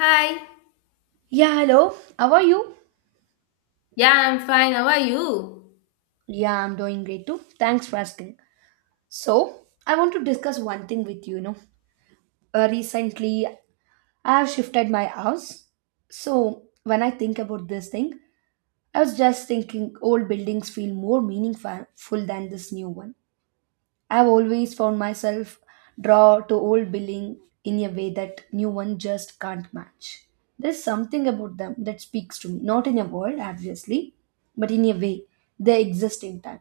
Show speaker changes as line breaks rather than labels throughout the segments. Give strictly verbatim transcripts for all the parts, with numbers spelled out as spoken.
Hi.
Yeah, hello. How are you?
Yeah, I'm fine. How are you?
Yeah, I'm doing great too. Thanks for asking. So, I want to discuss one thing with you, you know. Uh, recently, I have shifted my house. So, when I think about this thing, I was just thinking old buildings feel more meaningful than this new one. I've always found myself drawn to old building in a way that new one just can't match. There's something about them that speaks to me, not in a word, obviously, but in a way they exist in time.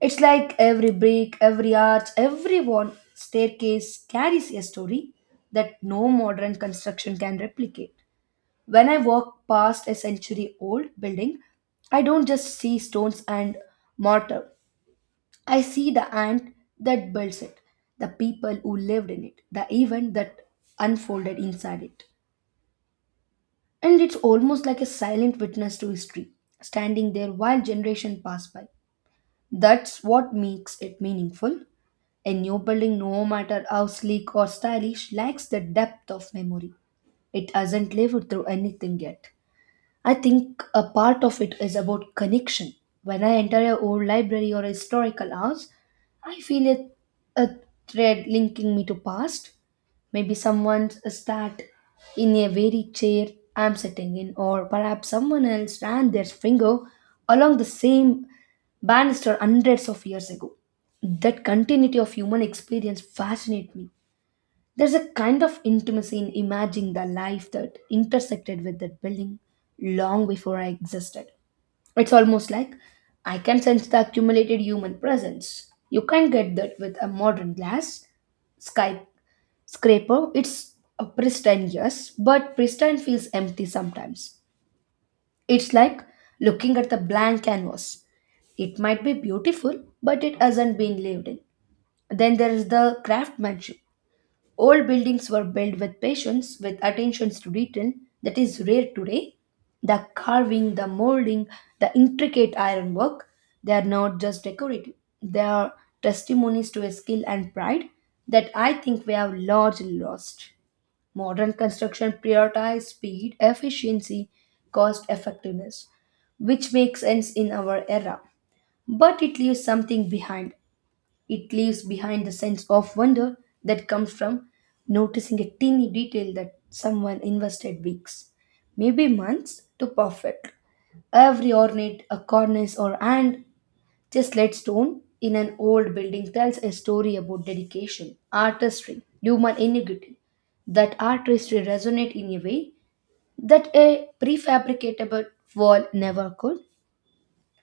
It's like every brick, every arch, every wall, staircase carries a story that no modern construction can replicate. When I walk past a century old building, I don't just see stones and mortar. I see the ant that built it, the people who lived in it, the event that unfolded inside it. And it's almost like a silent witness to history, standing there while generations pass by. That's what makes it meaningful. A new building, no matter how sleek or stylish, lacks the depth of memory. It hasn't lived through anything yet. I think a part of it is about connection. When I enter a old library or a historical house, I feel a, a thread linking me to past. Maybe someone sat in a very chair I'm sitting in, or perhaps someone else ran their finger along the same banister hundreds of years ago. That continuity of human experience fascinates me. There's a kind of intimacy in imagining the life that intersected with that building long before I existed. It's almost like I can sense the accumulated human presence. You can't get that with a modern glass sky scraper. It's a pristine, yes, but pristine feels empty sometimes. It's like looking at the blank canvas. It might be beautiful, but it hasn't been lived in. Then there is the craftsmanship. Old buildings were built with patience, with attentions to detail that is rare today. The carving, the molding, the intricate ironwork, they are not just decorative. They are testimonies to a skill and pride that I think we have largely lost. Modern construction prioritizes speed, efficiency, cost effectiveness, which makes sense in our era. But it leaves something behind it leaves behind the sense of wonder that comes from noticing a teeny detail that someone invested weeks, maybe months, to perfect. Every ornate a cornice or and just let stone in an old building tells a story about dedication, artistry, human ingenuity. That artistry resonate in a way that a prefabricatable wall never could.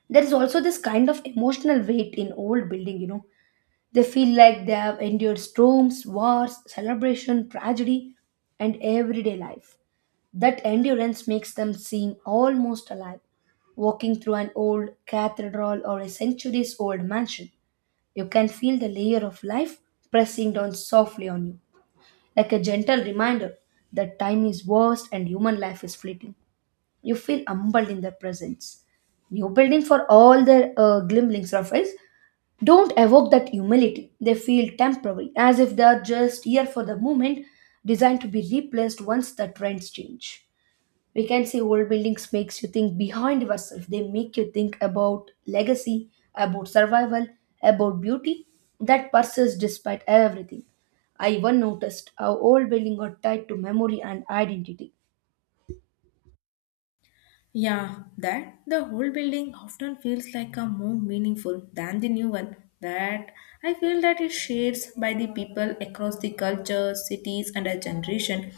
There is also this kind of emotional weight in old building, you know, they feel like they have endured storms, wars, celebration, tragedy, and everyday life. That endurance makes them seem almost alive. Walking through an old cathedral or a centuries old mansion, you can feel the layer of life pressing down softly on you, like a gentle reminder that time is vast and human life is fleeting. You feel humbled in their presence. New building for all their uh, glimmerings of it don't evoke that humility. They feel temporary, as if they are just here for the moment, designed to be replaced once the trends change. We can say old buildings makes you think behind yourself. They make you think about legacy, about survival, about beauty that persists despite everything. I even noticed how old buildings are tied to memory and identity.
Yeah, that the whole building often feels like a more meaningful than the new one. That I feel that it shares by the people across the cultures, cities, and a generation.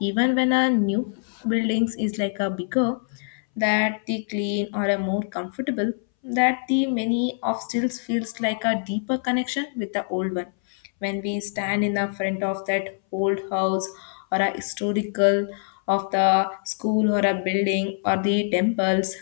Even when a new buildings is like a bigger, that the clean or a more comfortable, that the many of stills feels like a deeper connection with the old one when we stand in the front of that old house or a historical of the school or a building or the temples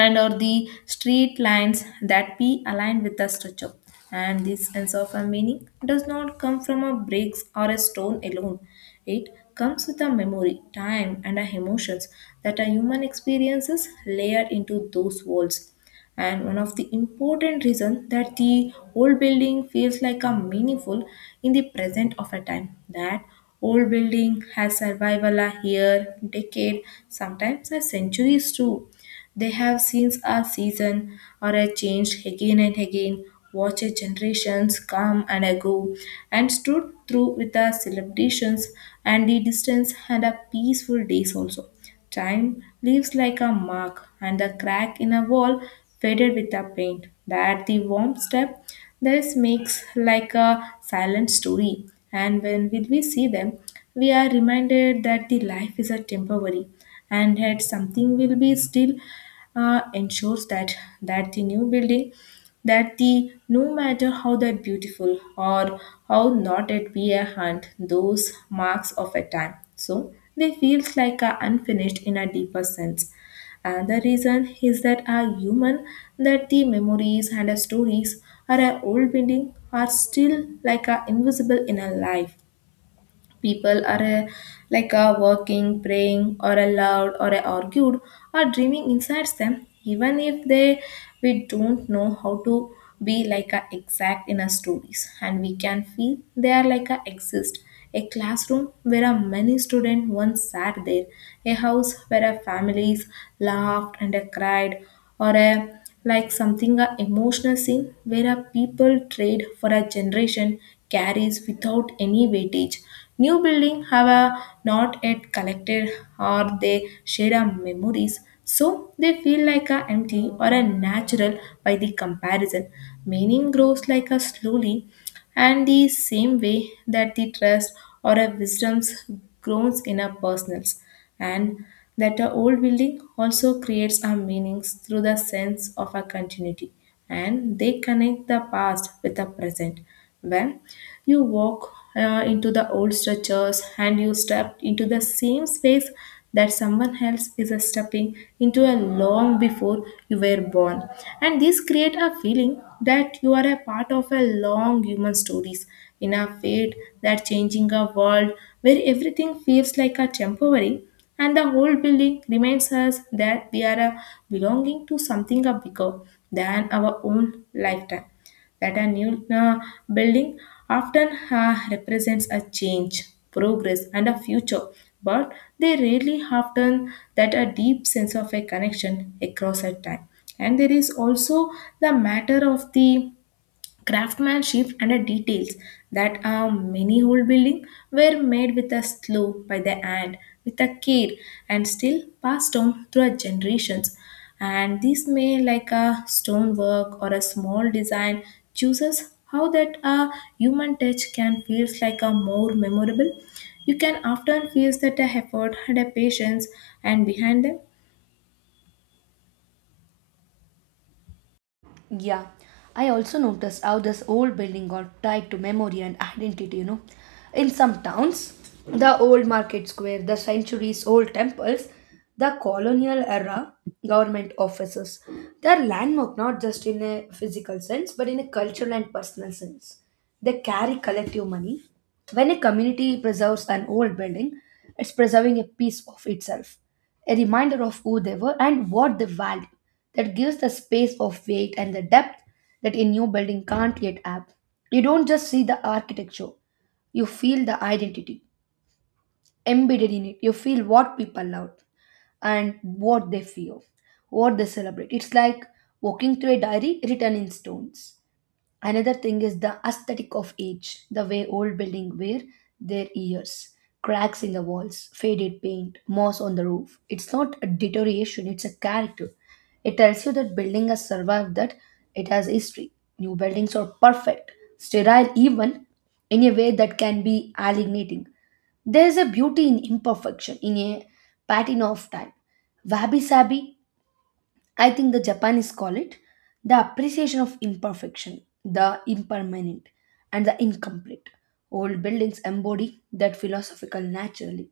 and or the street lines that be aligned with the structure. And this sense of a meaning does not come from a bricks or a stone alone. It comes with a memory, time, and a emotions that a human experiences layered into those walls. And one of the important reasons that the old building feels like a meaningful in the present of a time that old building has survival a year, decade, sometimes a centuries too, they have seen a season or a change again and again, watched generations come and go, and stood through with the celebrations and the distance and the peaceful days also. Time leaves like a mark, and the crack in a wall faded with the paint. That the warm step this makes like a silent story. And when will we see them, we are reminded that the life is a temporary and that something will be still uh, ensures that that the new building that the no matter how that beautiful or how not it be a hunt those marks of a time, so they feels like a unfinished in a deeper sense, and the reason is that a human that the memories and the stories are a old building are still like a invisible in a life. People are a, like a working, praying, or a loud, or a argued, or dreaming inside them, even if they we don't know how to be like a exact in our stories, and we can feel they are like a exist. A classroom where a many students once sat there, a house where a families laughed and a cried, or a like something a emotional scene where a people trade for a generation carries without any weightage. New building have a not yet collected or they share our memories, so they feel like a empty or a natural by the comparison. Meaning grows like a slowly and the same way that the trust or a wisdom grows in our personals, and that our old building also creates our meanings through the sense of our continuity and they connect the past with the present when. You walk uh, into the old structures and you step into the same space that someone else is stepping into a long before you were born. And this create a feeling that you are a part of a long human stories in a fate that changing a world where everything feels like a temporary, and the whole building reminds us that we are a belonging to something a bigger than our own lifetime, that a new uh, building often uh, represents a change, progress, and a future. But they rarely often that a deep sense of a connection across a time. And there is also the matter of the craftsmanship and the details that a many whole building were made with a slow by the hand with a care and still passed on through a generations, and this may like a stonework or a small design chooses how that a human touch can feels like a more memorable. You can often feel that a effort and a patience and behind them.
Yeah, I also noticed how this old building got tied to memory and identity, you know. In some towns, the old market square, the centuries old temples, the colonial era government offices, they are landmark not just in a physical sense but in a cultural and personal sense. They carry collective money. When a community preserves an old building, it's preserving a piece of itself, a reminder of who they were and what they valued that gives the space of weight and the depth that a new building can't yet have. You don't just see the architecture, you feel the identity embedded in it. You feel what people love and what they fear, what they celebrate. It's like walking through a diary written in stones. Another thing is the aesthetic of age, the way old buildings wear their years. Cracks in the walls, faded paint, moss on the roof. It's not a deterioration, it's a character. It tells you that building has survived, that it has history. New buildings are perfect, sterile even, in a way that can be alienating. There is a beauty in imperfection, in a patina of time. Wabi Sabi I think the Japanese call it the appreciation of imperfection, the impermanent, and the incomplete. Old buildings embody that philosophical naturally.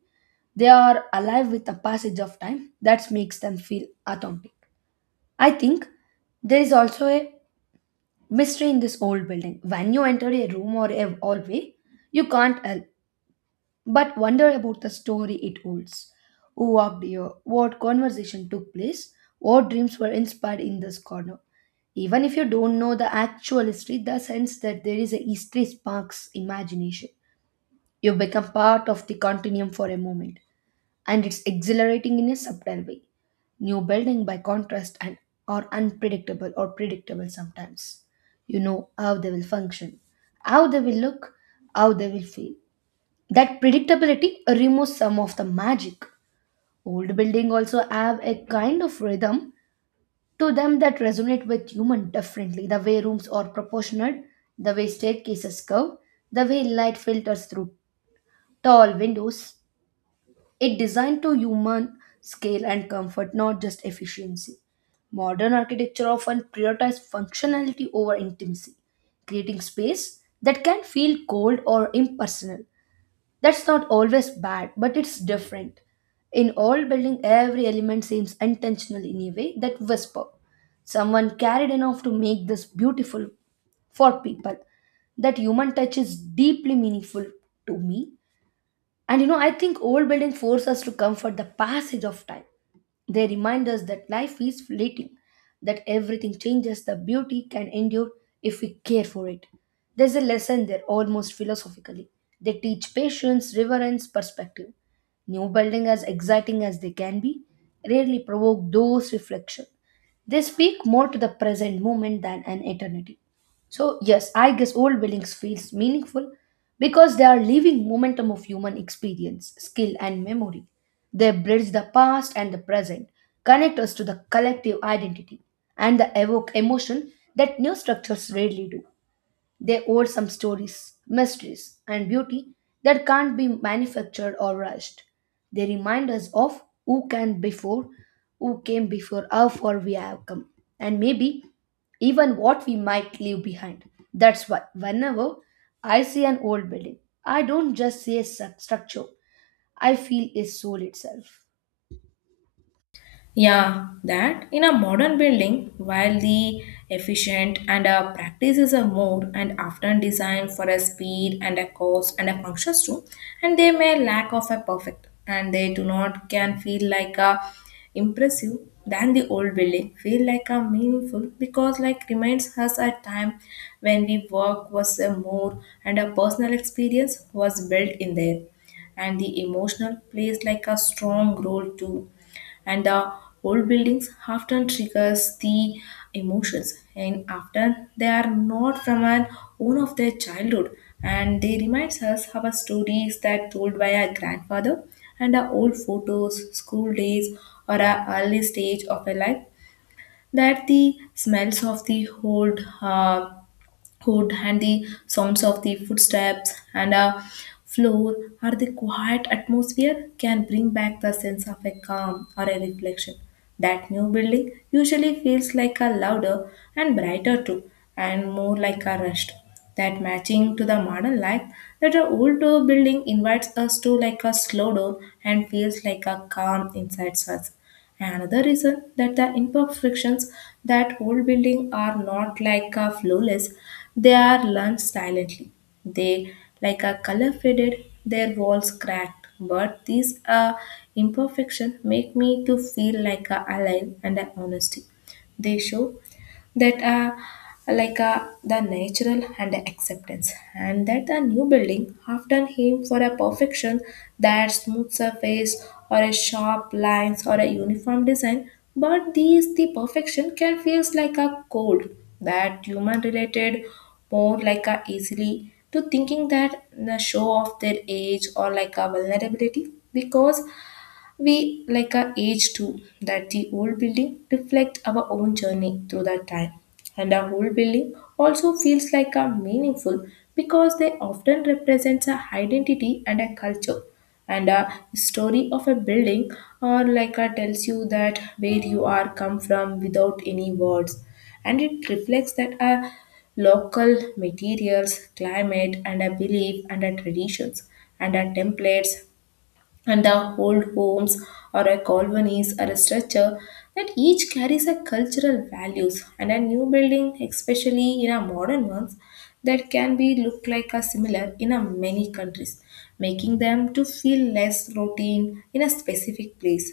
They are alive with the passage of time that makes them feel authentic. I think there is also a mystery in this old building. When you enter a room or a hallway, you can't help but wonder about the story it holds. Who walked here? What conversation took place? What dreams were inspired in this corner? Even if you don't know the actual history, the sense that there is a history sparks imagination. You become part of the continuum for a moment, and it's exhilarating in a subtle way. New building, by contrast, and are unpredictable or predictable sometimes. You know how they will function, how they will look, how they will feel. That predictability removes some of the magic. Old buildings also have a kind of rhythm to them that resonate with human differently. The way rooms are proportionate, the way staircases curve, the way light filters through tall windows. It designed to human scale and comfort, not just efficiency. Modern architecture often prioritizes functionality over intimacy, creating space that can feel cold or impersonal. That's not always bad, but it's different. In old building, every element seems intentional in a way that whisper. Someone carried enough to make this beautiful for people. That human touch is deeply meaningful to me. And you know, I think old buildings force us to comfort the passage of time. They remind us that life is fleeting, that everything changes, the beauty can endure if we care for it. There's a lesson there, almost philosophically. They teach patience, reverence, perspective. New buildings, as exciting as they can be, rarely provoke those reflections. They speak more to the present moment than an eternity. So, yes, I guess old buildings feels meaningful because they are living momentum of human experience, skill and memory. They bridge the past and the present, connect us to the collective identity, and they evoke emotion that new structures rarely do. They hold some stories, mysteries, and beauty that can't be manufactured or rushed. They remind us of who can before, who came before, how far we have come, and maybe even what we might leave behind. That's why whenever I see an old building, I don't just see a stru- structure, I feel its soul itself.
Yeah, that in a modern building, while the efficient and uh, practices are more and often designed for a speed and a cost and a functions too, and they may lack of a perfect and they do not can feel like a impressive than the old building feel like a meaningful because like reminds us a time when we work was a more and a personal experience was built in there, and the emotional plays like a strong role too, and the old buildings often triggers the emotions and often they are not from an own of their childhood, and they reminds us of our stories that told by our grandfather and our old photos school days or our early stage of our life, that the smells of the old uh, hood and the sounds of the footsteps and a floor or the quiet atmosphere can bring back the sense of a calm or a reflection. That new building usually feels like a louder and brighter too, and more like a rushed. That matching to the modern life, that an old uh, building invites us to like a slow down and feels like a calm inside us. Another reason that the imperfections, that old buildings are not like a flawless, they are learned silently. They like a color faded, their walls cracked. But these uh, imperfection make me to feel like a alive and a honesty. They show that are like uh, the natural and the acceptance, and that a new building often aim for a perfection, that smooth surface or a sharp lines or a uniform design, but these the perfection can feels like a cold, that human related more like a easily to thinking that the show of their age or like a vulnerability, because we like our age too, that the old building reflect our own journey through that time. And our old building also feels like a meaningful because they often represents a identity and a culture. And a story of a building or like a tells you that where you are come from without any words. And it reflects that a local materials, climate, and a belief and a traditions and a templates and the old homes or a colonies or a structure that each carries a cultural values, and a new building especially in our modern ones that can be look like a similar in a many countries, making them to feel less routine in a specific place,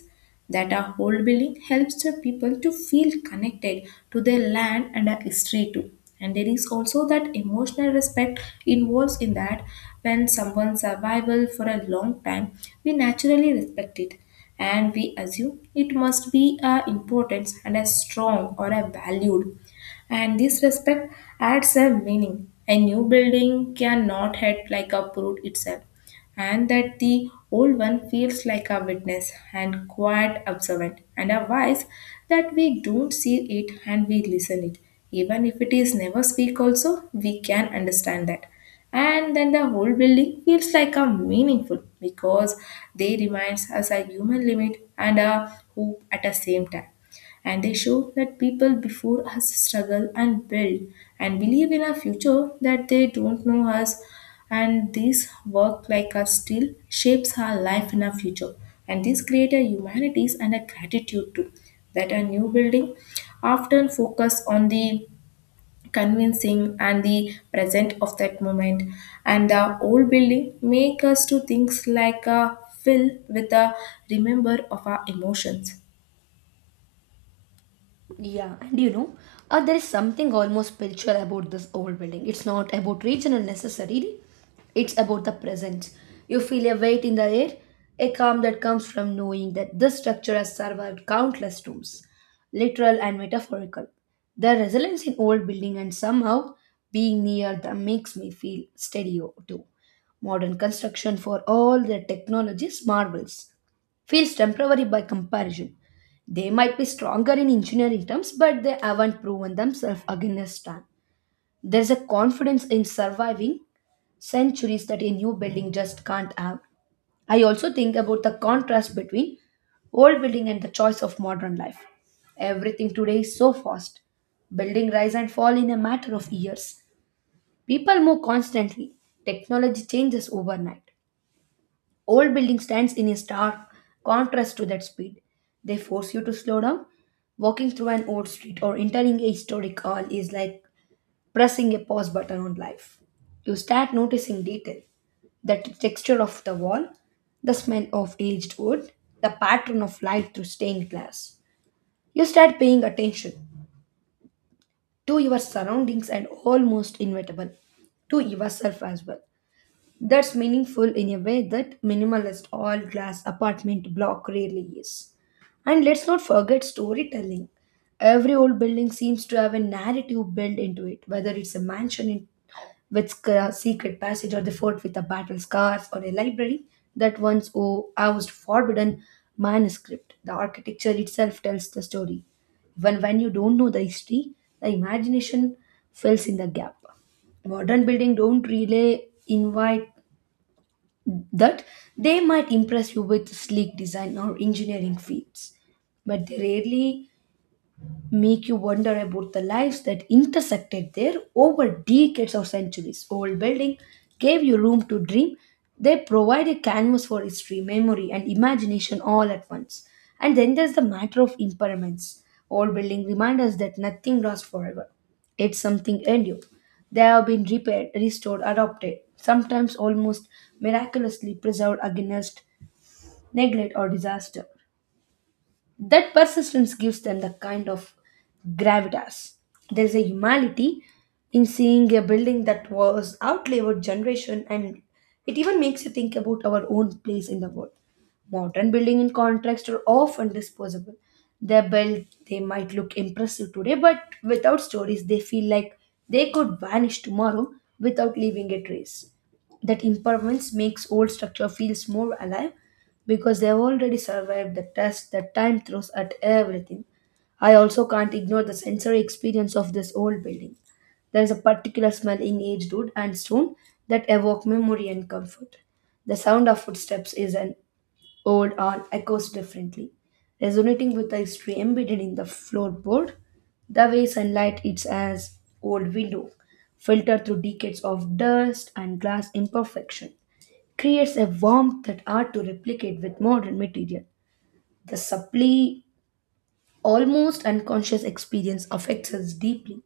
that our old building helps the people to feel connected to their land and our history too, and there is also that emotional respect involves in that when someone's survival for a long time we naturally respect it, and we assume it must be a importance and a strong or a valued, and this respect adds a meaning. A new building cannot head like a uproot itself, and that the old one feels like a witness and quiet observant and a voice that we don't see it and we listen it, even if it is never speak also we can understand that. And then the whole building feels like a meaningful because they reminds us a human limit and a hope at the same time, and they show that people before us struggle and build and believe in a future that they don't know us, and this work like us still shapes our life in our future, and this create a humanities and a gratitude too, that a new building often focus on the convincing and the present of that moment, and the old building make us to things like a fill with a remember of our emotions.
Yeah, and you know, uh, there is something almost spiritual about this old building. It's not about regional necessarily, it's about the presence. You feel a weight in the air, a calm that comes from knowing that this structure has survived countless storms, literal and metaphorical. The resilience in old building and somehow being near them makes me feel steadier too. Modern construction for all their technologies marvels feels temporary by comparison. They might be stronger in engineering terms, but they haven't proven themselves against time. There's a confidence in surviving centuries that a new building just can't have. I also think about the contrast between old building and the choice of modern life. Everything today is so fast. Building rise and fall in a matter of years. People move constantly. Technology changes overnight. Old building stands in a stark contrast to that speed. They force you to slow down. Walking through an old street or entering a historic hall is like pressing a pause button on life. You start noticing detail, the t- texture of the wall, the smell of aged wood, the pattern of light through stained glass. You start paying attention to your surroundings and almost inevitable to yourself as well. That's meaningful in a way that minimalist all glass apartment block rarely is. And let's not forget storytelling. Every old building seems to have a narrative built into it, whether it's a mansion in, with sc- uh, secret passage or the fort with the battle scars or a library that once o- housed forbidden manuscript. The architecture itself tells the story. Even when you don't know the history, the imagination fills in the gap modern building don't really invite that they might impress you with sleek design or engineering feats, but they rarely make you wonder about the lives that intersected there over decades or centuries. Old buildings gave you room to dream. They provide a canvas for history, memory, and imagination all at once. And then there's the matter of impermanence. Old buildings remind us that nothing lasts forever. It's something endure. They have been repaired, restored, adopted, sometimes almost miraculously preserved against neglect or disaster that persistence gives them the kind of gravitas. There is a humanity in seeing a building that was outlived generation, and it even makes you think about our own place in the world. Modern building, in contrast, are often disposable. They're built, they might look impressive today, but without stories, they feel like they could vanish tomorrow without leaving a trace. That impermanence makes old structure feels more alive because they've already survived the test that time throws at everything. I also can't ignore the sensory experience of this old building. There is a particular smell in aged wood and stone that evoke memory and comfort. The sound of footsteps is an old on echoes differently, resonating with the history embedded in the floorboard. The way sunlight hits as old window, filtered through decades of dust and glass imperfection creates a warmth that hard to replicate with modern material. The subtly, almost unconscious experience affects us deeply.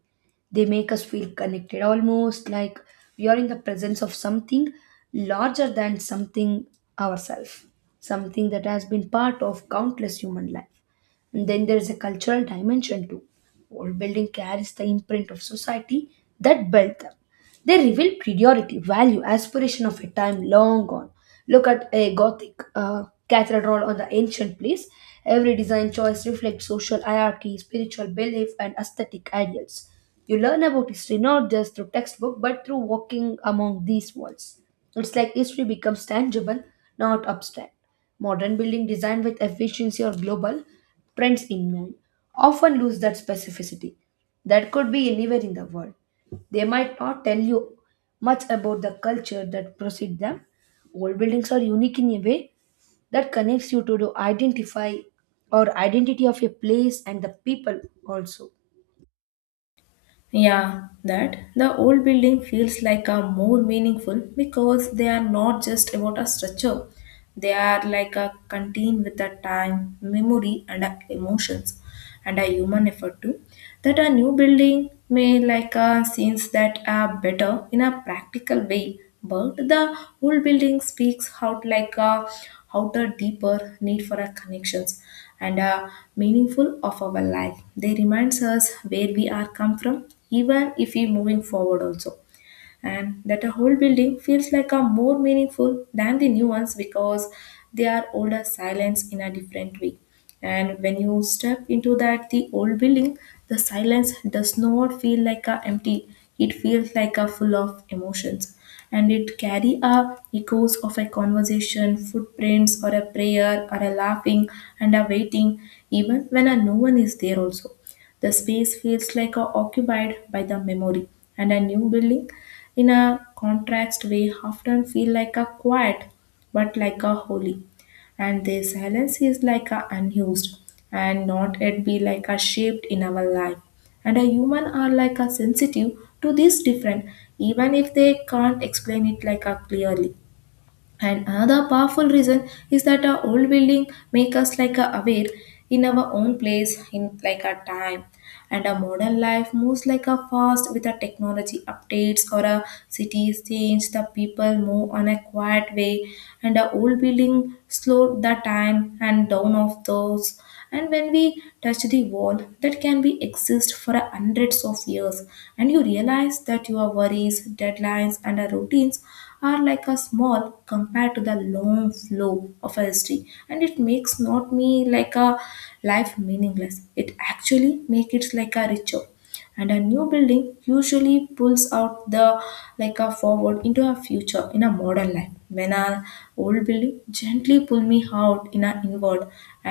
They make us feel connected, almost like we are in the presence of something larger than something ourselves, something that has been part of countless human life. And then there is a cultural dimension too. Old building carries the imprint of society that built them they reveal priority, value, aspiration of a time long gone. Look at a Gothic uh, cathedral or the ancient place. Every design choice reflects social hierarchy, spiritual belief, and aesthetic ideals. You learn about history not just through textbook but through walking among these walls. It's like history becomes tangible, not abstract. Modern building designed with efficiency or global trends in mind often lose that specificity. That could be anywhere in the world. They might not tell you much about the culture that preceded them. Old buildings are unique in a way that connects you to the identify or identity of a place and the people also.
Yeah, that the old building feels like a more meaningful because they are not just about a structure. They are like a contain with a time, memory and a emotions and a human effort too. That a new building may like a scenes that are better in a practical way, but the old building speaks out like a outer deeper need for a connections and uh, meaningful of our life. They reminds us where we are come from, even if we moving forward also, and that a whole building feels like a more meaningful than the new ones because they are older silence in a different way, and when you step into that the old building the silence does not feel like a empty, it feels like a full of emotions, and it carry a echoes of a conversation footprints or a prayer or a laughing and a waiting, even when a no one is there also the space feels like a occupied by the memory, and a new building, in a contrast way, often feel like a quiet, but like a holy. And this silence is like a unused, and not yet be like a shaped in our life. And a human are like a sensitive to this different, even if they can't explain it like a clearly. And another powerful reason is that our old building make us like a aware in our own place, in like a time. And our modern life moves like a fast with the technology updates or a cities change, the people move on a quiet way, and our old building slow the time and down of those and when we touch the wall that can be exist for hundreds of years and you realize that your worries deadlines and our routines are like a small compared to the long flow of a history, and it makes not me like a life meaningless, it actually make it like a richer. And a new building usually pulls out the like a forward into a future in a modern life, when an old building gently pull me out in a inward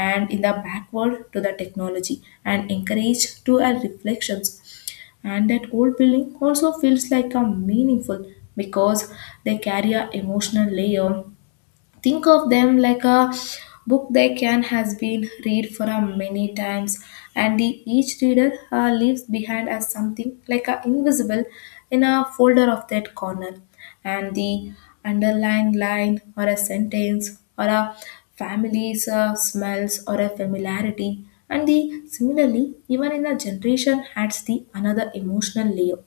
and in the backward to the technology and encourage to a reflections. And that old building also feels like a meaningful because they carry a emotional layer. Think of them like a book they can has been read for a many times, and the, each reader uh, leaves behind as something like a invisible in a folder of that corner, and the underlined line or a sentence or a family's uh, smells or a familiarity. And the similarly even in a generation adds the another emotional layer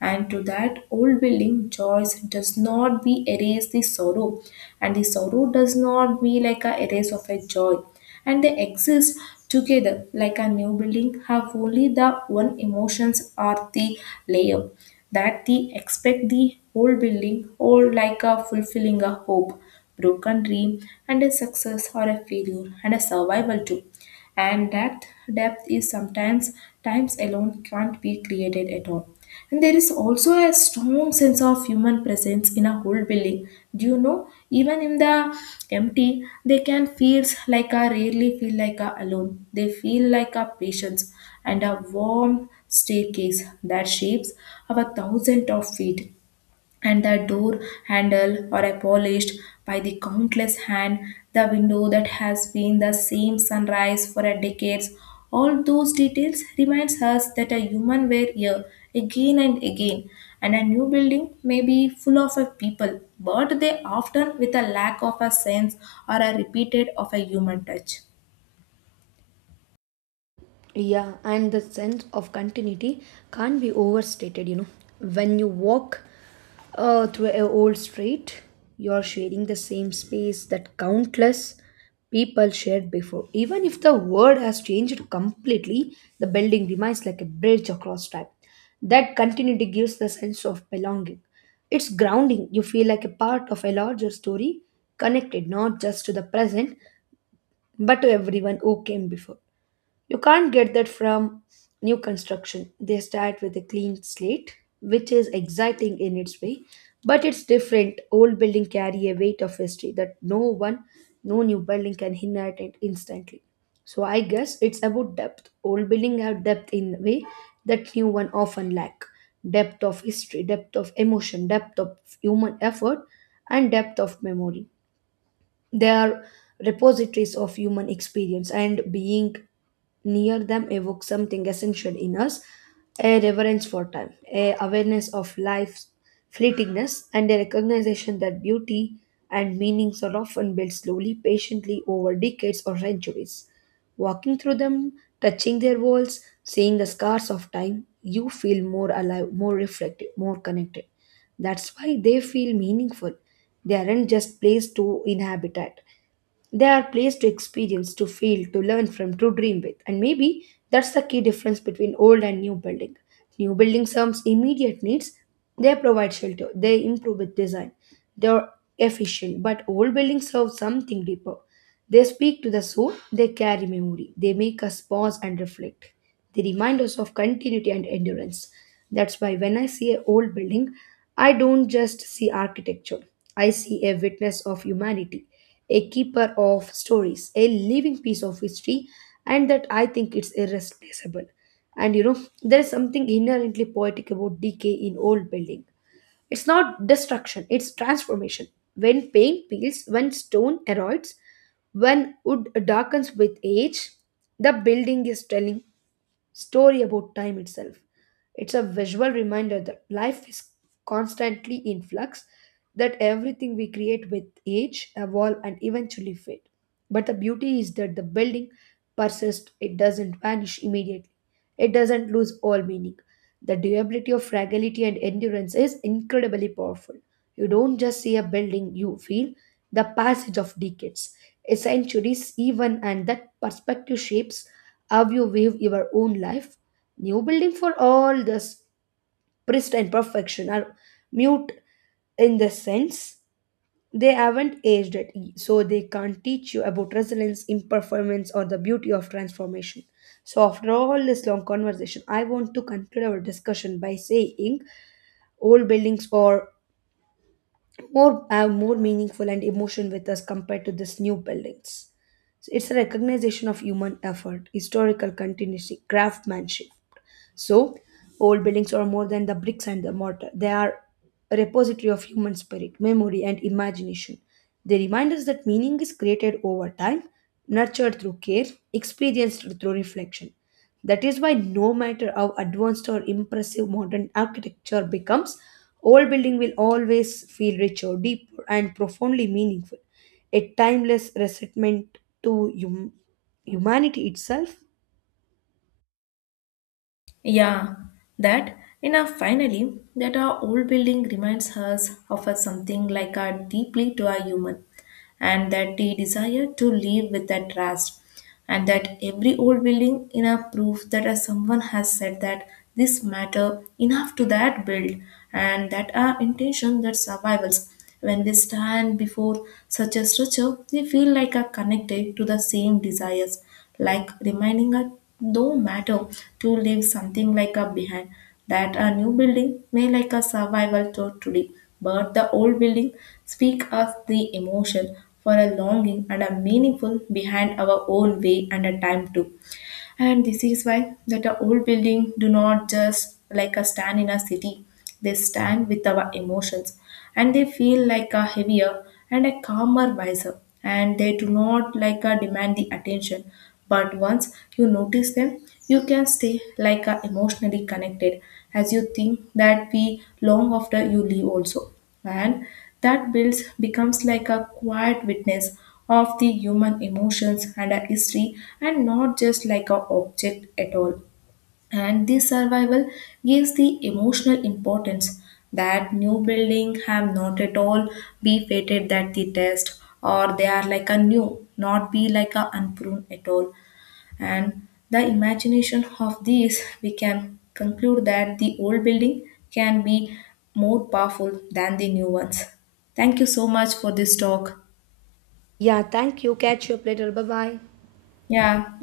and to that old building, choice does not be erase the sorrow, and the sorrow does not be like a erase of a joy. And they exist together, like a new building have only the one emotions are the layer that they expect the whole building or like a fulfilling a hope, broken dream and a success or a failure and a survival too. And that depth is sometimes times alone can't be created at all. And there is also a strong sense of human presence in a whole building. Do you know? Even in the empty, they can feel like a rarely feel like a alone. They feel like a patience and a warm staircase that shapes our thousand of feet, and the door handle are polished by the countless hand, the window that has been the same sunrise for a decades. All those details reminds us that a human were here again and again. And a new building may be full of a people, but they often with a lack of a sense or a repeated of a human touch.
Yeah, and the sense of continuity can't be overstated, you know. When you walk uh, through a old street, you're sharing the same space that countless people shared before. Even if the world has changed completely, the building remains like a bridge across time. That continuity gives the sense of belonging. It's grounding. You feel like a part of a larger story, connected not just to the present, but to everyone who came before. You can't get that from new construction. They start with a clean slate, which is exciting in its way, but it's different. Old building carry a weight of history that no one, no new building can inherit it instantly. So I guess it's about depth. Old building have depth in a way that new one often lack. Depth of history, depth of emotion, depth of human effort, and depth of memory. They are repositories of human experience, and being near them evokes something essential in us a reverence for time, a awareness of life's fleetingness, and a recognition that beauty and meanings are often built slowly, patiently over decades or centuries. Walking through them, touching their walls, seeing the scars of time, you feel more alive, more reflective, more connected. That's why they feel meaningful. They aren't just place to inhabit at. They are placed to experience, to feel, to learn from, to dream with. And maybe that's the key difference between old and new building. New building serves immediate needs. They provide shelter. They improve with design. They are efficient. But old buildings serve something deeper. They speak to the soul. They carry memory. They make us pause and reflect. They remind us of continuity and endurance. That's why when I see an old building, I don't just see architecture. I see a witness of humanity a keeper of stories, a living piece of history, and that I think it's irreplaceable. And you know, there's something inherently poetic about decay in old building. It's not destruction, it's transformation. When paint peels, when stone erodes, when wood darkens with age, the building is telling story about time itself. It's a visual reminder that life is constantly in flux, that everything we create with age, evolve, and eventually fade. But the beauty is that the building persists, it doesn't vanish immediately, it doesn't lose all meaning. The durability of fragility and endurance is incredibly powerful. You don't just see a building, you feel the passage of decades, centuries, even, and that perspective shapes how you view your own life. New building for all this pristine perfection are mute in the sense they haven't aged it, so they can't teach you about resilience, imperformance, or the beauty of transformation. So, after all this long conversation, I want to conclude our discussion by saying old buildings or more have more meaningful and emotion with us compared to these new buildings. So it's a recognition of human effort, historical continuity, craftsmanship, so, old buildings are more than the bricks and the mortar. They are a repository of human spirit, memory, and imagination. They remind us that meaning is created over time, nurtured through care, experienced through reflection. That is why, no matter how advanced or impressive modern architecture becomes, old building will always feel richer, deeper, and profoundly meaningful. A timeless resentment to hum- humanity itself.
Yeah, that and uh, finally that our old building reminds us of a something like a deeply to a human, and that the desire to live with that trust, and that every old building in a proof that uh, someone has said that this matter enough to that build, and that our intention that survivals. When we stand before such a structure, we feel like are connected to the same desires, like reminding us, no matter to leave something like a behind, that a new building may like a survival to today, but the old building speak us the emotion for a longing and a meaningful behind our own way and a time too. And this is why that the old building do not just like a stand in a city, they stand with our emotions and they feel like a heavier and a calmer wiser, and they do not like a demand the attention. But once you notice them, you can stay like a emotionally connected as you think that we long after you leave also. And that builds becomes like a quiet witness of the human emotions and a history, and not just like a object at all. And this survival gives the emotional importance that new building have not at all, be fated that the test or they are like a new, not be like a unpruned at all. And the imagination of these we can conclude that the old building can be more powerful than the new ones. Thank you so much for this talk.
Yeah, thank you. Catch you up later. Bye bye.
Yeah.